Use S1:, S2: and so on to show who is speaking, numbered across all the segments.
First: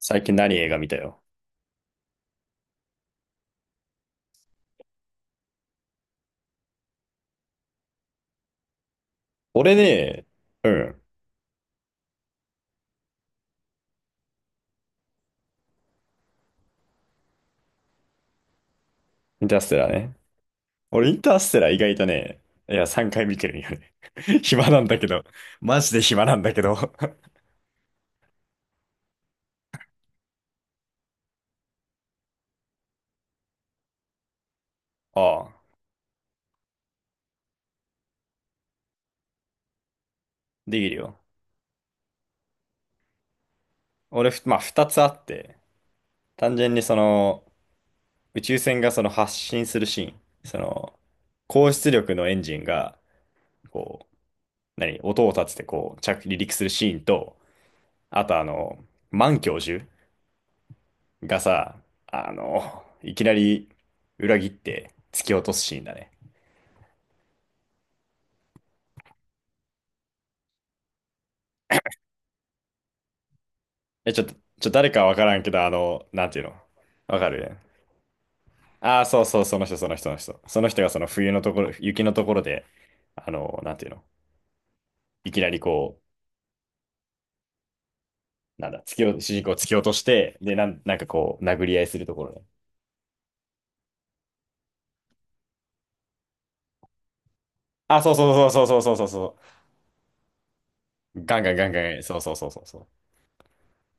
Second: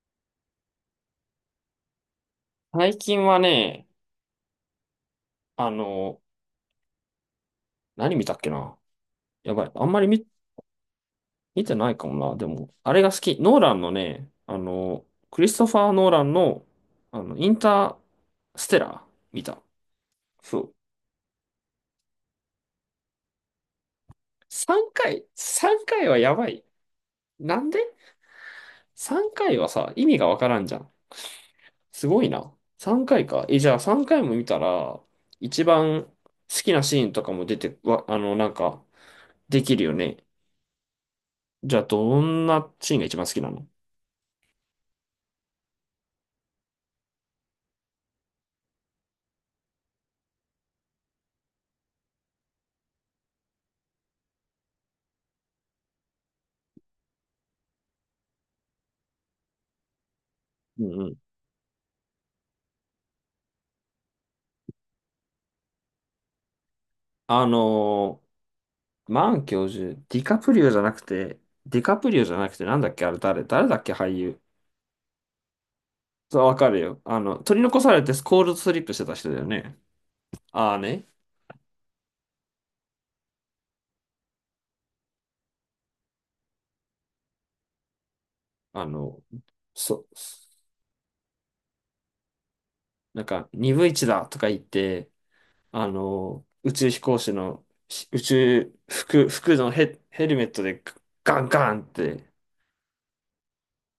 S1: 最近何映画見たよ。
S2: 最近はね、あの、何見たっけな。やばい。
S1: 俺
S2: あんまり
S1: ね、
S2: 見、
S1: うん、
S2: 見てないかもな。でも、あれが好き。ノーランのね、クリストファー・ノーランの、インターステラー見
S1: インター
S2: た。
S1: ステラーね。
S2: そう。
S1: 俺インターステラー意外とね、いや、3回見てるんよね。暇なん
S2: 3
S1: だけど。
S2: 回、
S1: マ
S2: 3
S1: ジで
S2: 回は
S1: 暇
S2: や
S1: なん
S2: ば
S1: だけ
S2: い。
S1: ど。
S2: なんで？ 3 回はさ、意味がわからんじゃん。すごいな。3回かいか。え、じゃあ3回も見たら、
S1: ああ、
S2: 一番好きなシーンとかも出て、わ、あの、なんか、できるよね。
S1: できるよ。
S2: じゃあ、どんなシーンが一番好きなの？
S1: 俺、ふまあ、2つあって、単純に、宇宙船がその発進するシーン、その、高出力のエンジンが、こう、何、音を立ててこう、着離陸するシーンと、あと、満教授
S2: うん。
S1: がさ、いきなり裏切って突き落とすシーンだね。
S2: あのマン教授、ディカプリオじゃなくて、ディカプリオじゃなくて、なんだっけ、あれ誰だっけ、俳
S1: え、ちょっと、
S2: 優。
S1: 誰かわからんけど、なんて
S2: そ
S1: いう
S2: う、
S1: の。
S2: わかるよ。
S1: わかる。
S2: 取り残されてスコールドスリップし
S1: ああー、
S2: てた
S1: そう
S2: 人だ
S1: そう、
S2: よ
S1: その人、
S2: ね。
S1: その人、その人。その
S2: ああ
S1: 人がその
S2: ね、
S1: 冬のところ、雪のところで、なんていうの。いきなりこう、なんだ、
S2: あ
S1: 突き落と、
S2: の、
S1: 主人公を突き落とし
S2: そ、
S1: て、で、なんかこう、殴り合いするところね。
S2: なんか、2分1だとか言って、宇宙飛行士の
S1: あ、
S2: し
S1: そう
S2: 宇
S1: そうそうそ
S2: 宙
S1: うそうそうそ
S2: 服、
S1: うそ
S2: 服のヘルメットで
S1: う。ガ
S2: ガ
S1: ン
S2: ン
S1: ガンガン
S2: ガンっ
S1: ガン、そうそ
S2: て、
S1: うそうそうそう。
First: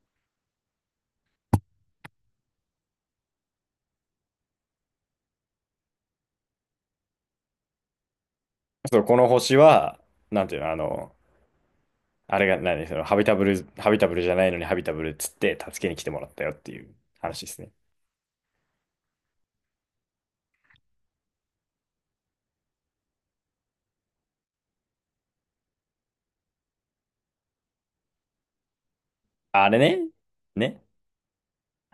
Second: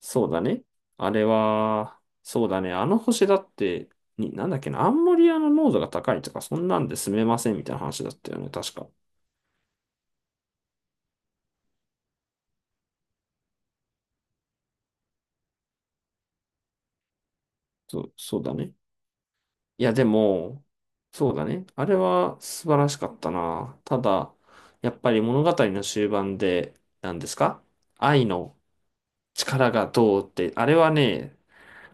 S2: そうだね。あれは、そうだね。あの星だって、なんだっけな、アンモニアの濃度が高いとか、そんなんで住めませんみたいな話だったよね、確か。
S1: そう、この星は、なんていうの、あの、あれが何、その、ハビタブル、ハビタブルじゃないのにハビタブルっつって助けに来てもらったよっていう話ですね。
S2: そう、そうだね。いや、でも、そうだね。あれは素晴らしかったな。ただ、やっぱり物語の終盤で、何ですか、愛の
S1: あ
S2: 力
S1: れ
S2: が
S1: ね。
S2: どうって、あれ
S1: ね。
S2: はね、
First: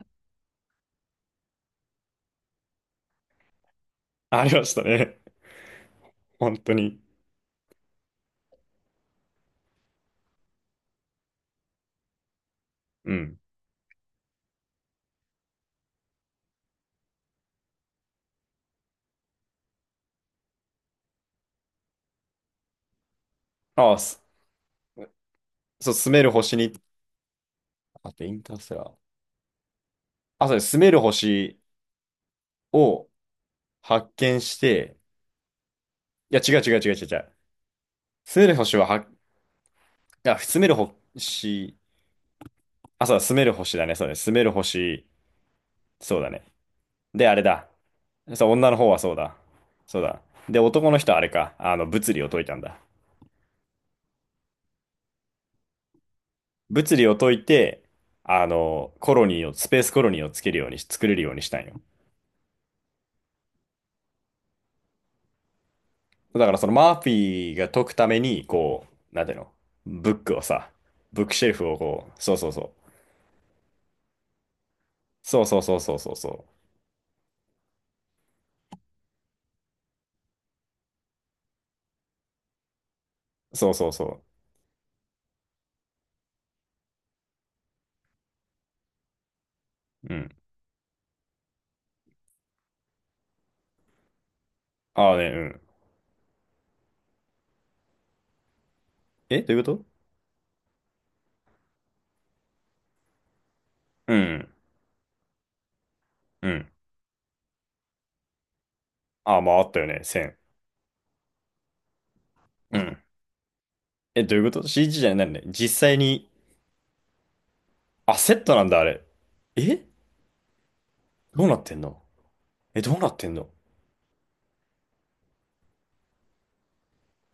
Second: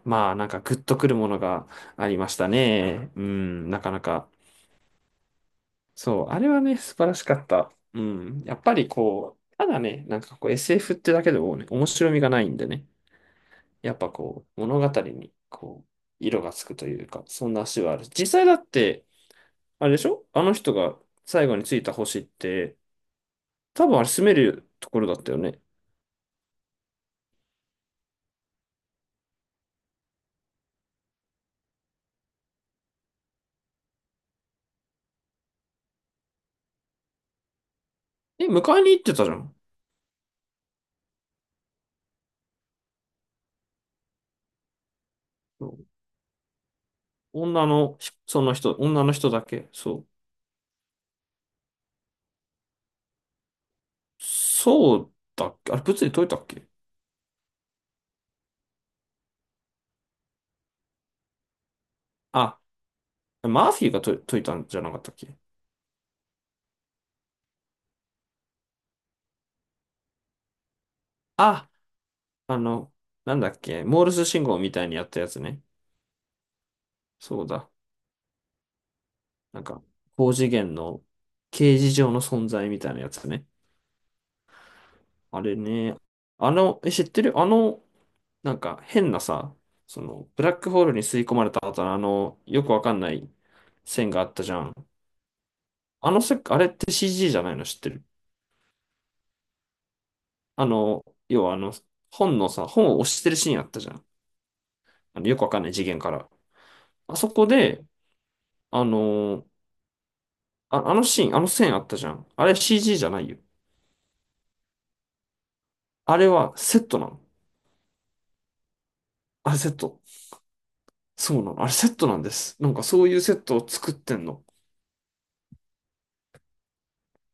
S2: まあ、なんかグッとくるものがありましたね。うん、なかなか。
S1: ありましたね。
S2: そう、あれ
S1: 本
S2: は
S1: 当
S2: ね、素
S1: に。
S2: 晴らしかった。うん。やっぱりこう、ただね、なんかこう SF ってだけでもね、面白みがないんでね、
S1: うん。
S2: やっぱこう、物語にこう、色がつくというか、そんな足はある。実際だって、あれでしょ、あの人が最後についた星って、多
S1: ああ、
S2: 分あれ
S1: す
S2: 住めるところだったよね。
S1: そう、住める星に、あとインターステラー。あ、そうです。住める星を発見して、いや、違う。住
S2: え、
S1: める星
S2: 迎え
S1: は、
S2: に行っ
S1: は、
S2: てたじゃん。
S1: あ、住める星、あ、そうだ、住める星だね。そうだね。住める星、
S2: そう、
S1: そうだね。で、あれ
S2: 女
S1: だ。
S2: の、そ
S1: そう、
S2: の
S1: 女
S2: 人、
S1: の方は
S2: 女
S1: そ
S2: の
S1: う
S2: 人
S1: だ。
S2: だけ。そ
S1: そうだ。
S2: う。
S1: で、男の人はあれか。あの、物理を解いたんだ。
S2: そうだっけ？あれ、物理解いたっけ？
S1: 物理を解いて、あの、コロニーを、スペースコロニーをつけるようにし、作れるようにしたんよ。
S2: あ、マーフィーが解いたんじゃなかったっけ？
S1: だからそのマーフィーが解くために、こう、なんていうの、ブックをさ、ブックシェルフ
S2: あ
S1: をこう、そうそう
S2: あ
S1: そう。
S2: の、なんだっけ、モールス信号みたいにやったや
S1: そ
S2: つ
S1: うそ
S2: ね。
S1: うそうそうそうそ
S2: そうだ。なんか、高次元の形而上の存在みたいなやつね。
S1: う。そうそうそ
S2: あれね。知ってる？なんか変なさ、そ
S1: う。う
S2: の、
S1: ん。
S2: ブラックホールに吸い込まれた後のよくわかんない線があったじゃん。
S1: ああね、うん。
S2: あのせ、あれって CG じゃないの、知ってる？
S1: え、どういうこと。
S2: 要は本のさ、本を押してるシーンあったじゃん。
S1: うん、
S2: よくわかんない次元から。
S1: うん。
S2: あそこで、あ
S1: ああ、
S2: の
S1: まああったよね、線。
S2: あのシーン、あの線あったじゃん。あれ
S1: うん。
S2: CG じゃないよ。
S1: え、どういうこと？ CG じゃないんだね。実際
S2: あ
S1: に、
S2: れはセットなの。
S1: あ、セットなんだ、あれ。
S2: あれセッ
S1: え、
S2: ト。そう
S1: どう
S2: な
S1: なっ
S2: の。あれ
S1: てん
S2: セッ
S1: の。
S2: トなんです。なん
S1: え、
S2: か
S1: どう
S2: そ
S1: な
S2: うい
S1: っ
S2: う
S1: てん
S2: セッ
S1: の。
S2: トを作ってんの。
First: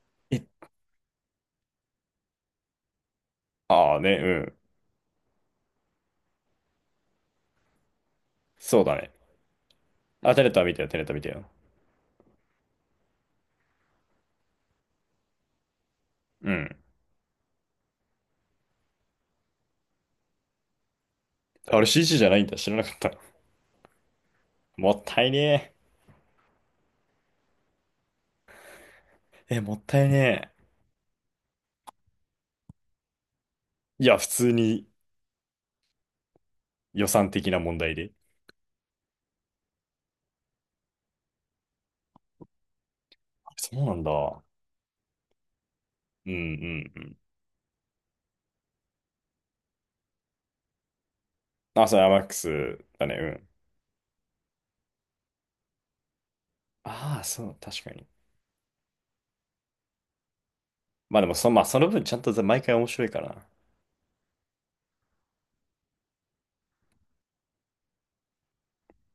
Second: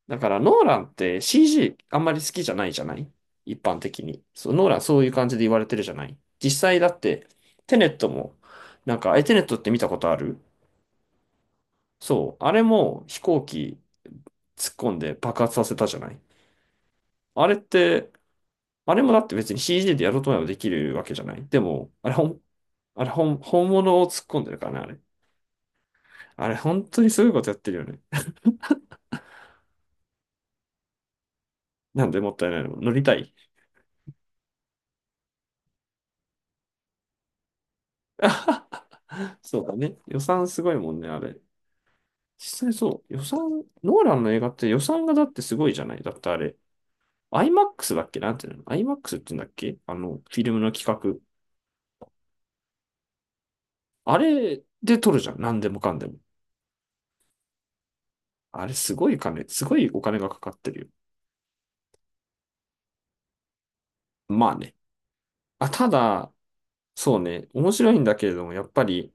S2: だから
S1: え、
S2: ノーランって CG あんまり好きじゃないじゃない？一般
S1: ああ
S2: 的
S1: ね、
S2: に。
S1: う
S2: そう、
S1: ん。
S2: ノーランそういう感じで言われてるじゃない？実際だってテネットも、
S1: そうだ
S2: なん
S1: ね。
S2: か、え、テネットって見たことあ
S1: あ、
S2: る？
S1: テネットは見たよ、テネット見たよ。
S2: そう。あれも飛行機突っ込んで爆発させたじゃない？
S1: うん。
S2: あれって、あれもだって別に CG でやろうと思えばできるわけじゃない？で
S1: あれ
S2: も、あれ
S1: CG じ
S2: ほ
S1: ゃな
S2: ん
S1: いんだ。知らなかっ
S2: あれ、
S1: た。
S2: 本、本物を突っ込んでるからね、あ
S1: も
S2: れ。
S1: ったいね
S2: あれ、本当にすごいことやってるよね。
S1: え。え、もったいね
S2: なんでもったいないの。乗りたい。
S1: え。いや、普通に予算的な問題で。
S2: そうだね。予算すごいもんね、あれ。実際そう。予算、
S1: あ、そう
S2: ノ
S1: なん
S2: ーランの映
S1: だ。
S2: 画って予算がだってすごいじゃない。だって
S1: うんう
S2: あれ、
S1: んうん。
S2: IMAX だっけ？なんていうの？ IMAX って言うんだっけ？フィルムの企画。
S1: あ、そう、アマックスだね。うん。
S2: あれで撮るじゃん。なんでもかんでも。
S1: ああ、そう、確かに。
S2: あれ、すごいお金がかかってるよ。
S1: まあでも、まあその分ちゃんと毎回面白いから。
S2: まあね。あ、ただ、そうね、面白いんだけれども、やっぱり、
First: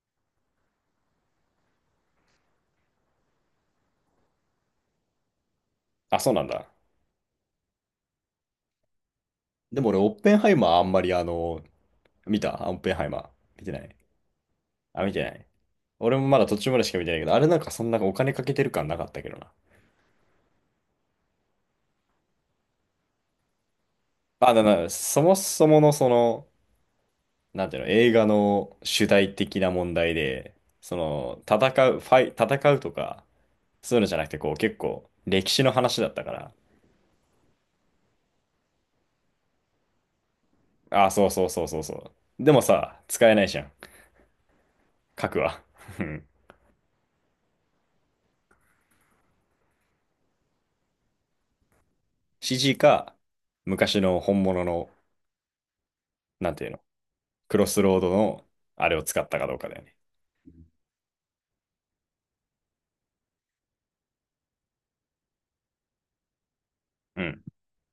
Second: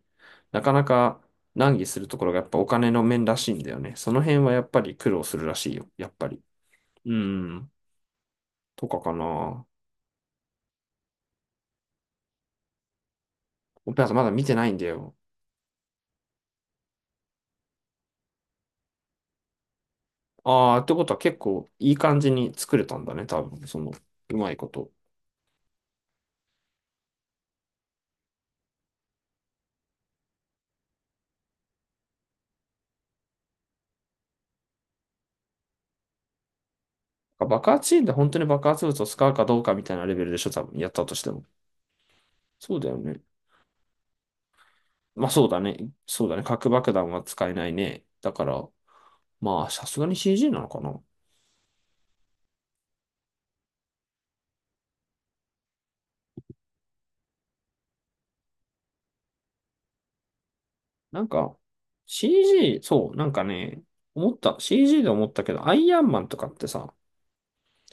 S2: なかなか難儀するところがやっぱお金の面らしいんだよね。その辺はやっぱり苦労するらしいよ、やっ
S1: あ、
S2: ぱ
S1: そう
S2: り。
S1: なんだ。
S2: うん、とかかな。
S1: でも俺、オッペンハイマーあんまり、見たオッペンハイマー。見てな
S2: オ
S1: い。
S2: ペラ座まだ見てないんだ
S1: あ、見
S2: よ。
S1: てない。俺もまだ途中までしか見てないけど、あれなんかそんなお金かけてる感なかったけどな。
S2: ああ、ってことは結構いい感じに作れたんだね、多分、その、うま
S1: あ、
S2: い
S1: だ
S2: こ
S1: な、
S2: と。
S1: そもそものその、なんていうの、映画の主題的な問題で、その、戦う、ファイ、戦うとか、そういうのじゃなくて、こう、結構、歴史の話だったから。
S2: 爆発シーンで本当に爆発物を使うかどうかみたいなレベルでしょ、多分、やっ
S1: あ
S2: た
S1: あ、
S2: とし
S1: そ
S2: て
S1: う
S2: も。
S1: そうそうそうそう。でも
S2: そうだよ
S1: さ、
S2: ね。
S1: 使えないじゃん。
S2: ま
S1: 書
S2: あ
S1: く
S2: そうだ
S1: は。
S2: ね。
S1: うん。
S2: そうだね。核爆弾は使えないね。だから、まあ、さすがに CG なのかな。
S1: シージーか、昔の本物の、なんていうの、クロスロードの、あれを使ったかどうかだよね。
S2: なんか、CG、そう、なんかね、思った、CG で思ったけど、アイアンマンとかってさ、
S1: うん。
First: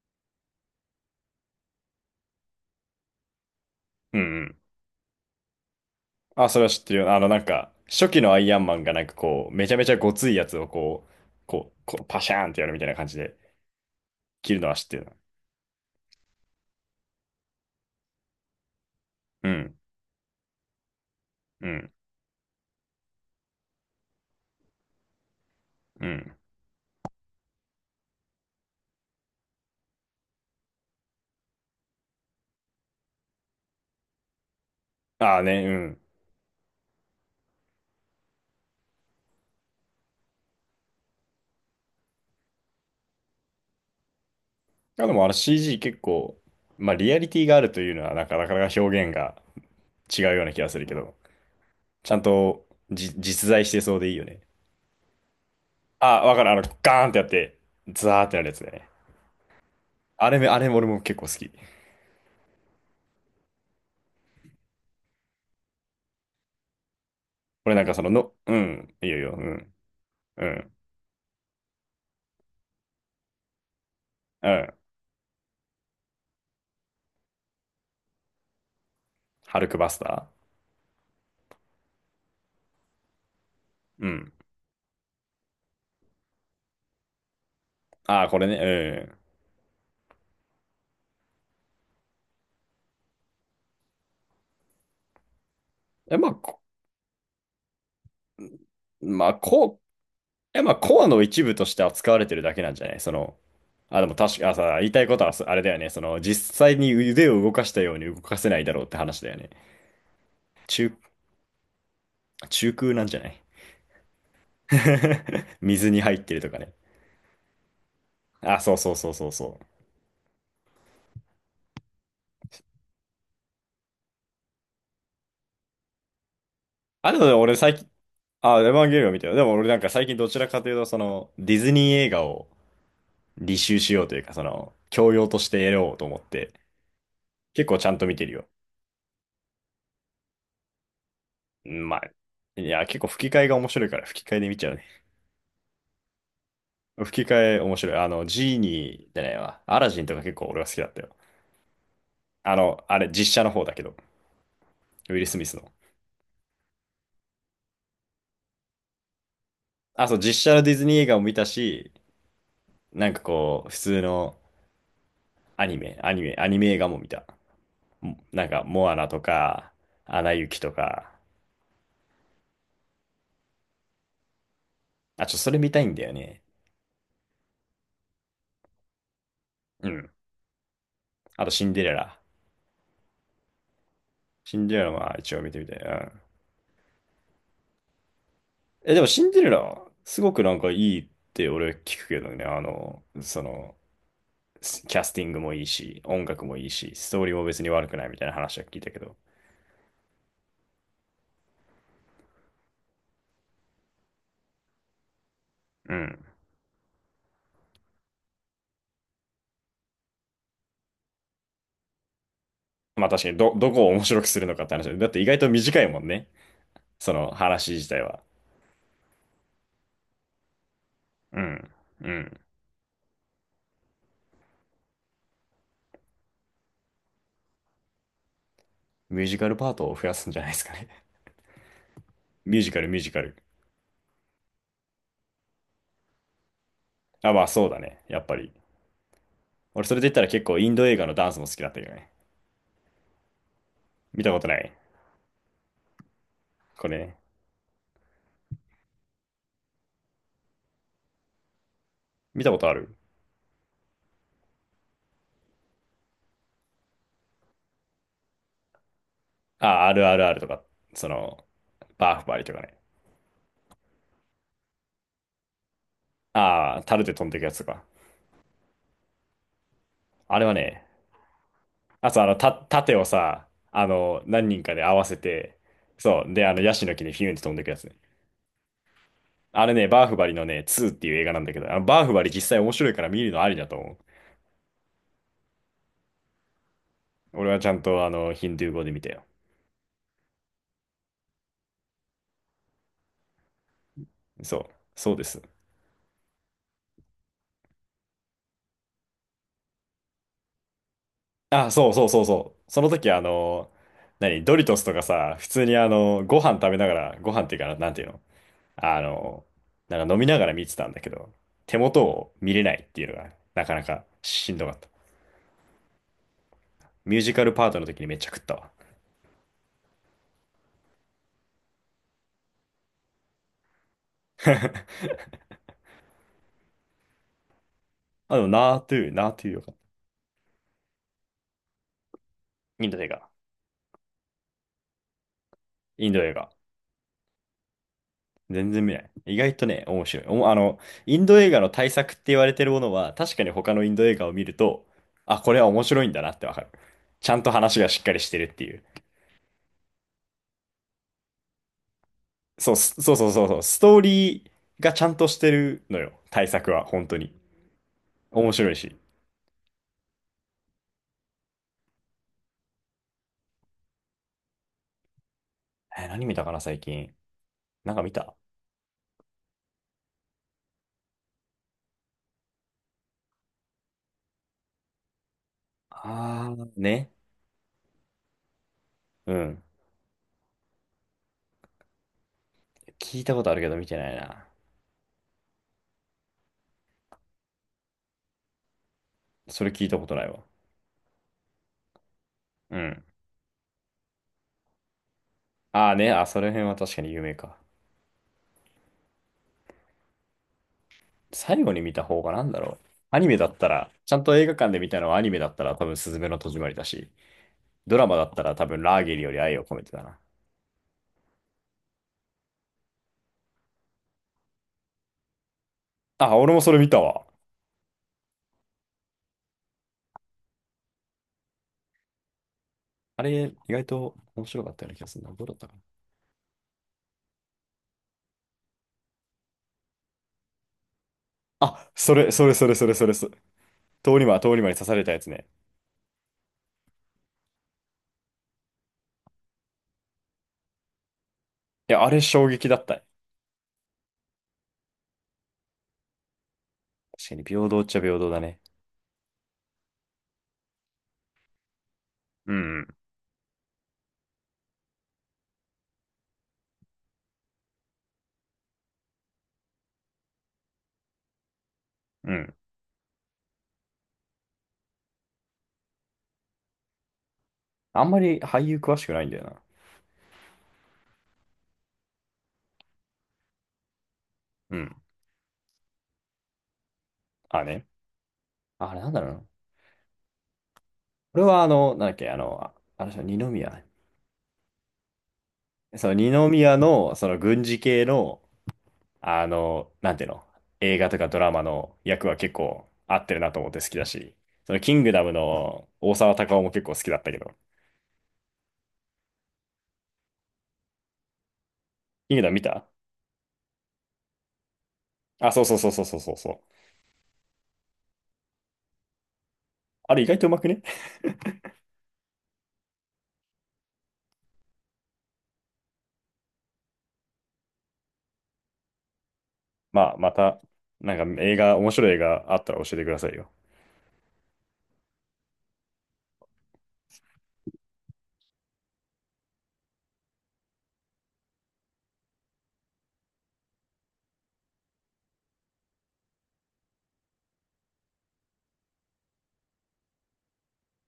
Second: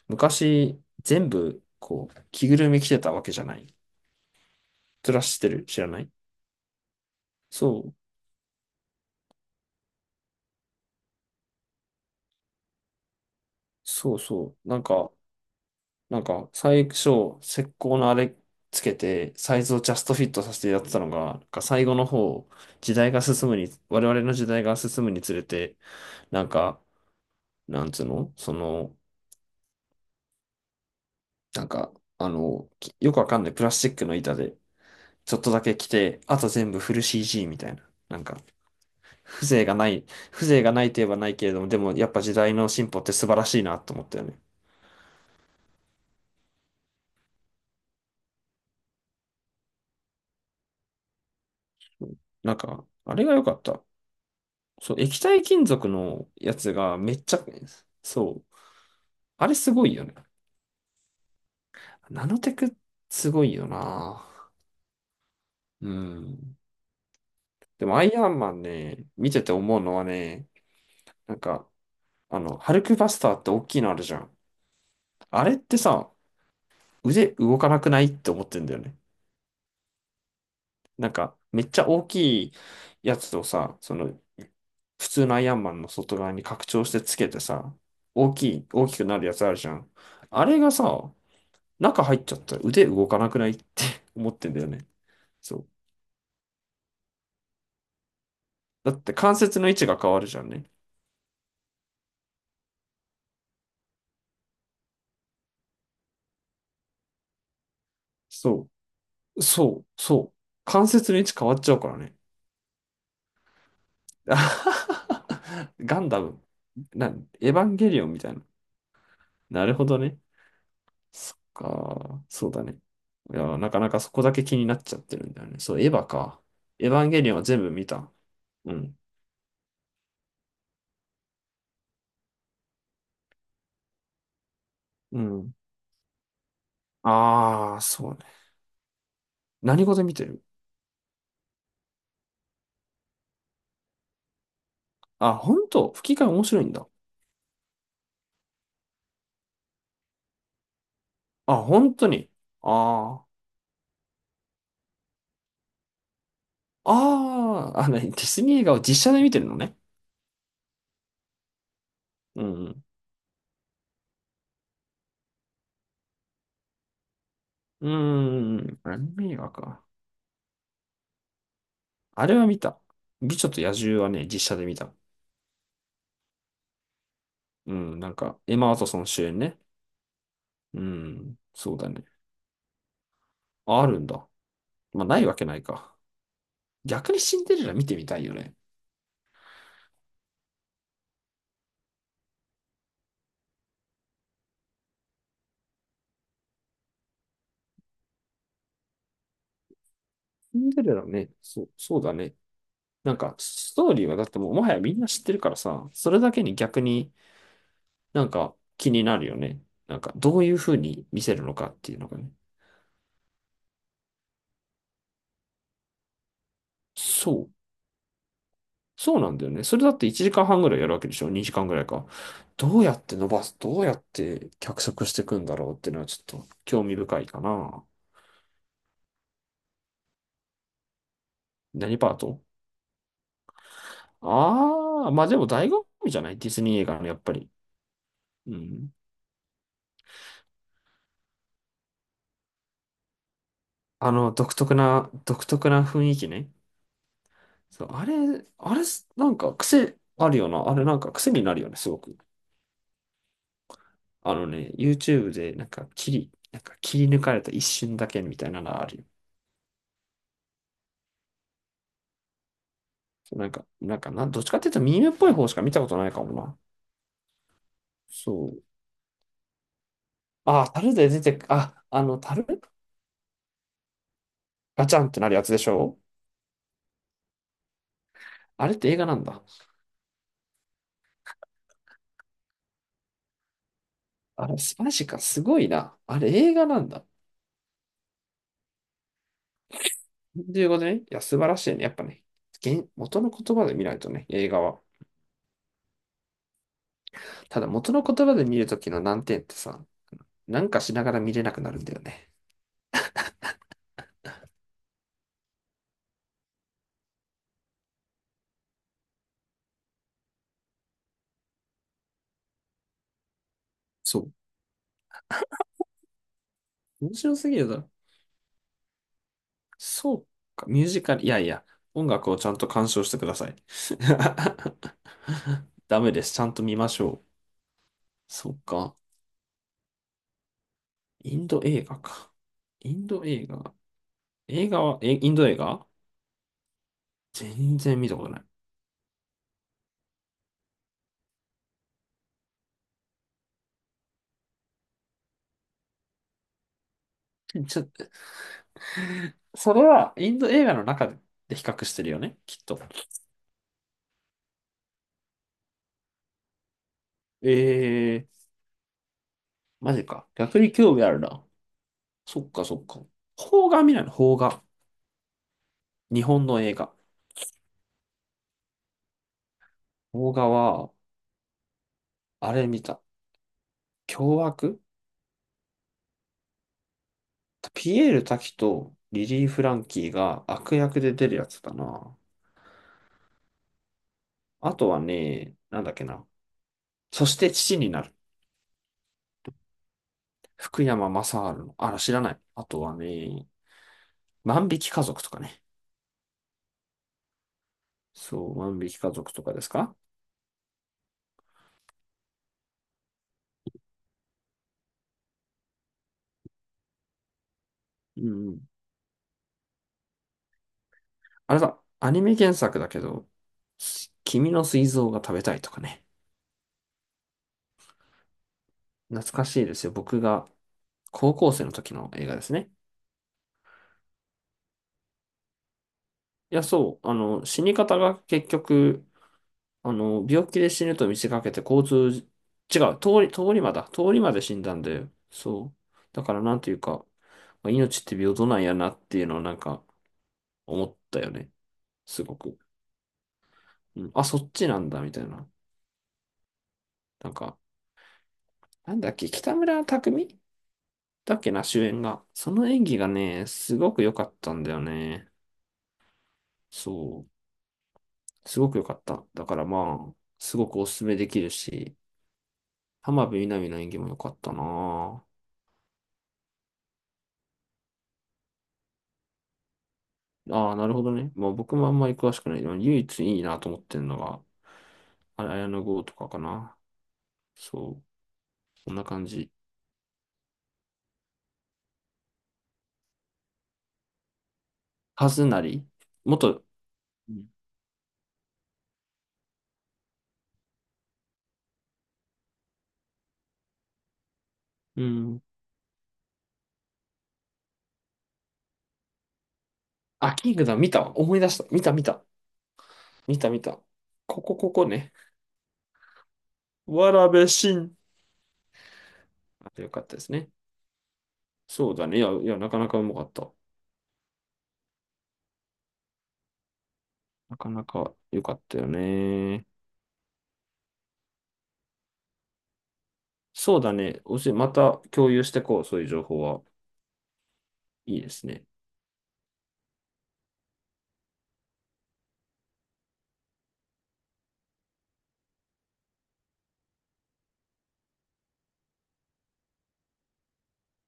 S2: 昔、全部、こう、着ぐるみ着てたわけじゃない。
S1: うんうん。
S2: ずらしてる、知らない？
S1: あ、それは知ってるよ。なんか、
S2: そう、
S1: 初期のアイアンマンがなんかこう、めちゃめちゃごついやつをこう、こうパシャーンってやるみたいな感じで、
S2: そう
S1: 切
S2: そ
S1: るの
S2: う。
S1: は
S2: なん
S1: 知ってるな。
S2: か、なんか、最初、石膏のあれつけて、
S1: う
S2: サイズ
S1: ん。
S2: をジャストフィットさせてやってたのが、なんか
S1: う
S2: 最
S1: ん。
S2: 後の方、時代が進むに、我々の時代が進むにつれて、
S1: うん。
S2: なんか、なんつうのその、なんか、よくわかんないプラスチックの板で、ちょ
S1: あ
S2: っ
S1: あ
S2: とだ
S1: ね、う
S2: け来
S1: ん。
S2: て、あと全部フル CG みたいな。なんか、風情がない、風情がないといえばないけれども、でもやっぱ時代の進歩って素晴らしいなと思ったよね。
S1: あでもあの CG 結構、まあリアリティがあるというのはなかなか表現が違うような気がするけど、
S2: う
S1: ちゃ
S2: ん、
S1: ん
S2: なん
S1: と
S2: か、あれが良
S1: 実
S2: かっ
S1: 在して
S2: た。
S1: そうでいいよね。
S2: そう、液体金属
S1: あ、
S2: の
S1: わかる。
S2: や
S1: あの、
S2: つが
S1: ガーンっ
S2: め
S1: て
S2: っ
S1: やっ
S2: ちゃ、
S1: て、ザーってな
S2: そう、
S1: るやつだよね。
S2: あれすごいよね。
S1: あれめ、あれも俺も結構好き。
S2: ナノテクすごいよな。うん。
S1: 俺なん
S2: で
S1: か
S2: も
S1: そ
S2: ア
S1: の、
S2: イア
S1: の、
S2: ンマ
S1: う
S2: ン
S1: ん、い
S2: ね、
S1: いよいい
S2: 見
S1: よ、う
S2: てて
S1: ん、
S2: 思うのは
S1: う
S2: ね、
S1: ん、
S2: なんか、ハルクバスターって大きいのあるじゃん。
S1: うん。
S2: あれってさ、腕動かなくないって思ってんだよね。
S1: ハルクバスタ
S2: なんか、めっちゃ大きいやつをさ、そ
S1: ー。う
S2: の、
S1: ん。
S2: 普通のアイアンマンの外側に拡張してつけてさ、
S1: ああ、
S2: 大
S1: こ
S2: き
S1: れ
S2: い、大きく
S1: ね、
S2: なるやつあるじゃん。あれがさ、中入っちゃったら腕動かなくないって 思ってんだよね。そう。
S1: うん。え、まあ、こ、
S2: だって
S1: まあ、
S2: 関節の位
S1: こ、
S2: 置が変わるじゃん
S1: や、
S2: ね。
S1: まあ、コアの一部として扱われてるだけなんじゃないその、あ、でも確か、言いたいことはそあれだよね。その、実際に腕を動かしたように動かせない
S2: そ
S1: だろうって話だよ
S2: う。
S1: ね。
S2: そう。そう。関
S1: 中、
S2: 節の位置変わっちゃうからね。
S1: 中空なんじゃない。 水
S2: ガ
S1: に
S2: ン
S1: 入っ
S2: ダ
S1: て
S2: ム。
S1: るとかね。
S2: な、エヴァンゲリオンみたいな。
S1: あ、そうそうそうそうそ
S2: なる
S1: う。
S2: ほどね。そっか、そうだね。いや、なかなかそこだけ気になっちゃってるんだよね。そう、エヴァか。エヴァン
S1: あ、で
S2: ゲ
S1: も
S2: リ
S1: ね
S2: オンは
S1: 俺
S2: 全部
S1: 最
S2: 見
S1: 近、
S2: た。
S1: あ、エヴ
S2: う
S1: ァン
S2: ん。
S1: ゲリオン見てよ。でも俺なんか最近どちらかというと、その、ディズニー映画を履修しようというか、その、教
S2: う
S1: 養とし
S2: ん。
S1: て得ようと思って、結構
S2: ああ、
S1: ちゃんと
S2: そう
S1: 見て
S2: ね。
S1: るよ。
S2: 何語で見てる？
S1: うんまあ、いや、結構吹き替えが面白いから吹き替えで見ちゃうね。
S2: あ、本当？吹き替え面白いんだ。
S1: 吹き替え面白い。あの、ジーニーじゃないわ。アラジンとか結構俺は好きだったよ。
S2: あ、本当に。
S1: あの、あれ、
S2: ああ。
S1: 実写の方だけど、ウィル・スミスの。
S2: ああ、ディズニー映画を実写で見てるのね。
S1: あ、そう、実写のディズニー映画も見たし、
S2: うん。
S1: なんかこう、普通のアニメ映画も見た。
S2: う
S1: もなん
S2: ん。う
S1: か、
S2: ーん。
S1: モア
S2: ア
S1: ナ
S2: ニ
S1: と
S2: メ映画
S1: か、
S2: か。
S1: アナ雪とか。
S2: あれは見た。美女と野獣はね、実写で見た。
S1: あ、ちょ、それ見たいんだよね。
S2: うん。なんか、エマ・ワトソン主演ね。
S1: うん。
S2: うん。
S1: あと、シン
S2: そう
S1: デ
S2: だ
S1: レ
S2: ね。
S1: ラ。
S2: あ、あるんだ。
S1: シンデレラ
S2: まあ、
S1: は
S2: ないわ
S1: 一応
S2: け
S1: 見
S2: な
S1: て
S2: い
S1: みたい。う
S2: か。
S1: ん。
S2: 逆にシンデレラ見てみたいよね。
S1: え、でも、シンデレラ、すごくなんかいいって俺聞くけどね、あの、その、キャスティングもいいし、音楽もいいし、ストーリーも別に悪くないみたいな話は聞いたけど。
S2: シンデレラね、そう、そうだね。なんか、ストーリーはだってもう、もはやみんな知ってるからさ、
S1: う
S2: それ
S1: ん。
S2: だけに逆になんか気になるよね。なんか、どういう風に見せるのかっていうのがね。
S1: まあ確かに、どこを面白くするのかって話だ。って意外と短いもんね。その
S2: そう。
S1: 話自体は。
S2: そうなんだよね。それだって1時間半ぐらいやるわけでしょ？
S1: う
S2: 2 時間
S1: ん。
S2: ぐらいか。
S1: うん。
S2: どうやって脚色していくんだろうっていうのはちょっと興味深いかな。
S1: ミュージカルパートを増やすんじゃないですかね。
S2: 何パート？
S1: ミュージカル、ミュージカル。
S2: ああー、まあでも醍醐味じゃない、ディズニー映画の、やっ
S1: あ、
S2: ぱ
S1: まあ
S2: り。
S1: そうだね。やっぱ
S2: う
S1: り。
S2: ん。
S1: 俺それで言ったら結構インド映画のダンスも好きだったけどね。見たこと
S2: 独
S1: ない。
S2: 特な、独特な雰囲気ね。
S1: これ、ね、
S2: そう、あれ、なんか癖あるよな。あれ、なんか癖になるよね、すごく。
S1: 見たことある。
S2: YouTube で、切り抜かれた一瞬だけみたいなのあるよ。
S1: あ、あるある、その、バーフバリとかね。
S2: なんか、なんかな、どっちかっていうとミームっぽい方しか見たことないかもな。
S1: ああ、タルで飛んでいくやつとか。
S2: そう。
S1: あれはね、
S2: 樽で出てく、
S1: あと、あの、
S2: 樽
S1: た、盾をさ、あの、何人かで
S2: ガ
S1: 合
S2: チャ
S1: わ
S2: ンっ
S1: せ
S2: てなるやつ
S1: て、
S2: でしょ。
S1: そう。で、あの、ヤシの木にフィュンって飛んでくやつね。
S2: あれって映画なんだ。
S1: あれね、バーフバリのね、2っていう映画なんだけど、あの、バーフバリ実際面白いから見るのありだと思う。
S2: あれ、素晴らしいか、すごいな。あれ、映画なんだ。
S1: 俺はちゃんと、あの、ヒンドゥー語で見たよ。
S2: ということね。いや、素晴らしいね。やっぱね、原元の言葉で見ないとね、映
S1: そ
S2: 画
S1: う。
S2: は。
S1: そうです。
S2: ただ元の言葉で見るときの難点ってさ、なんかしながら見れなく
S1: あ、
S2: なるん
S1: そ
S2: だ
S1: う
S2: よ
S1: そうそう
S2: ね。
S1: そう。その時、あの、何、ドリトスとかさ、普通にあの、ご飯食べながら、ご飯っていうかな、なんていうの。あの、なんか飲みながら見てたんだけど、手元を見れないっていうのが、なかなか
S2: そう。
S1: しんどかった。
S2: 面
S1: ミュージ
S2: 白
S1: カ
S2: す
S1: ル
S2: ぎ
S1: パ
S2: る
S1: ー
S2: だ
S1: トの
S2: ろ。
S1: 時にめっちゃ食ったわ。
S2: そうか、ミュージカル、いやいや、音楽をちゃんと鑑賞してください。ダメです。ちゃんと見ましょう。
S1: あ、でも、
S2: そう
S1: ナート
S2: か。
S1: ゥー、ナートゥーよかった。
S2: インド映画か。
S1: イン
S2: イ
S1: ド
S2: ン
S1: 映
S2: ド
S1: 画。
S2: 映画。映画は、インド映画
S1: インド映画。
S2: 全然見たことな
S1: 全然見ない。意外とね、面白い。おもあの、インド映画の対策って言われてるものは、確かに他のインド映画を見ると、あ、これは面白いんだなってわかる。ちゃんと
S2: い。
S1: 話がしっかりしてるっていう。
S2: それはインド映画の中で比較してるよね、きっ
S1: そう、
S2: と。
S1: すそうそうそうそう。ストーリーがちゃんとしてるのよ。対策は、本当に。
S2: えー、
S1: 面白いし。
S2: マジか。逆に興味あるな。そっかそっか。邦画見ないの邦画。
S1: えー、
S2: 日
S1: 何見た
S2: 本
S1: かな、
S2: の映
S1: 最
S2: 画。
S1: 近。なんか見た。
S2: 邦画は、あれ見た。凶悪、
S1: あー、ね。
S2: ピエール瀧とリ
S1: う
S2: リー・
S1: ん。
S2: フランキーが悪役で出るやつだな。
S1: 聞いたことあるけど見てないな。
S2: あとはね、なんだっけな。そして父になる。
S1: それ聞いたことないわ。
S2: 福山雅治の。あら、知らない。あ
S1: う
S2: とは
S1: ん。
S2: ね、万引き家族とかね。
S1: ああね、あ、その辺は確かに有名か。
S2: そう、万引き家族とかですか。
S1: 最後に見た方がなんだろう。アニメだったら、ちゃんと映画館で見たのはアニメだったら多分スズメの戸締まりだし、ドラマ
S2: う
S1: だった
S2: んう
S1: ら多
S2: ん。
S1: 分ラーゲリより愛を込めてだな。
S2: あれだ、アニメ原作だけど、君の膵臓が食べたいとかね。
S1: あ、俺もそれ見たわ。
S2: 懐かしいですよ。僕が高校生の時の映画ですね。
S1: あれ、意外と面白かったような気がするな。どうだったかな。
S2: いや、そう。死に方が結局、病気で死ぬと見せかけて交
S1: あ、そ
S2: 通、
S1: れ、それ、それ、
S2: 違
S1: それ、
S2: う、
S1: それ、それ。
S2: 通り魔だ。通
S1: 通
S2: り
S1: り
S2: 魔
S1: 魔、
S2: で
S1: 通
S2: 死
S1: り
S2: ん
S1: 魔
S2: だ
S1: に
S2: ん
S1: 刺
S2: だ
S1: され
S2: よ。
S1: たやつね。
S2: そう。だからなんていうか、まあ命って平等なんやなっていうのをなんか思ったよね。
S1: いや、あれ
S2: すご
S1: 衝
S2: く。
S1: 撃だった。
S2: うん、あ、そっちなんだ、みたいな。
S1: 確
S2: な
S1: か
S2: ん
S1: に
S2: か、
S1: 平等っちゃ平等だね。
S2: なんだっけ、北村匠海だっけな、主演が。そ
S1: う
S2: の演
S1: ん、
S2: 技がね、すごく良かったんだよね。そう。すごく良かった。だからまあ、すごくおすすめできるし、
S1: うん。
S2: 浜辺美波の演技も良かったなぁ。
S1: あんまり俳優詳しくないんだよな。
S2: ああ、なるほどね。まあ僕もあんまり詳しくない。でも唯一いいなと思ってるのが、
S1: うん。
S2: あれ、綾野剛とかかな。
S1: あね。
S2: そう、こ
S1: あ
S2: ん
S1: れ
S2: な
S1: なんだ
S2: 感
S1: ろうな。
S2: じ。
S1: これはあの、なんだっけ、あの、ああの人、二宮。
S2: はずなり
S1: その二
S2: 元、
S1: 宮の、そ
S2: う
S1: の
S2: ん
S1: 軍事系の、あの、なんていうの、映画とかドラマの役は結構合ってるなと思って好きだし、そのキン
S2: う
S1: グダム
S2: ん。
S1: の大沢たかおも結構好きだったけど、
S2: あ、キングダム見たわ。思い出した。見た見た。
S1: キングダム見た。
S2: 見た見た。ここここね。
S1: あ、そう。
S2: わべしんあとよかっ
S1: あ
S2: たで
S1: れ意
S2: す
S1: 外とう
S2: ね。
S1: まくね。
S2: そうだね。いや、いや、なかなかうまかった。なかなか良かったよね。
S1: まあ、また、なんか映画、面白い映画あったら教えてくださいよ。
S2: そうだね。おし、また共有してこう。そういう情報は。いいですね。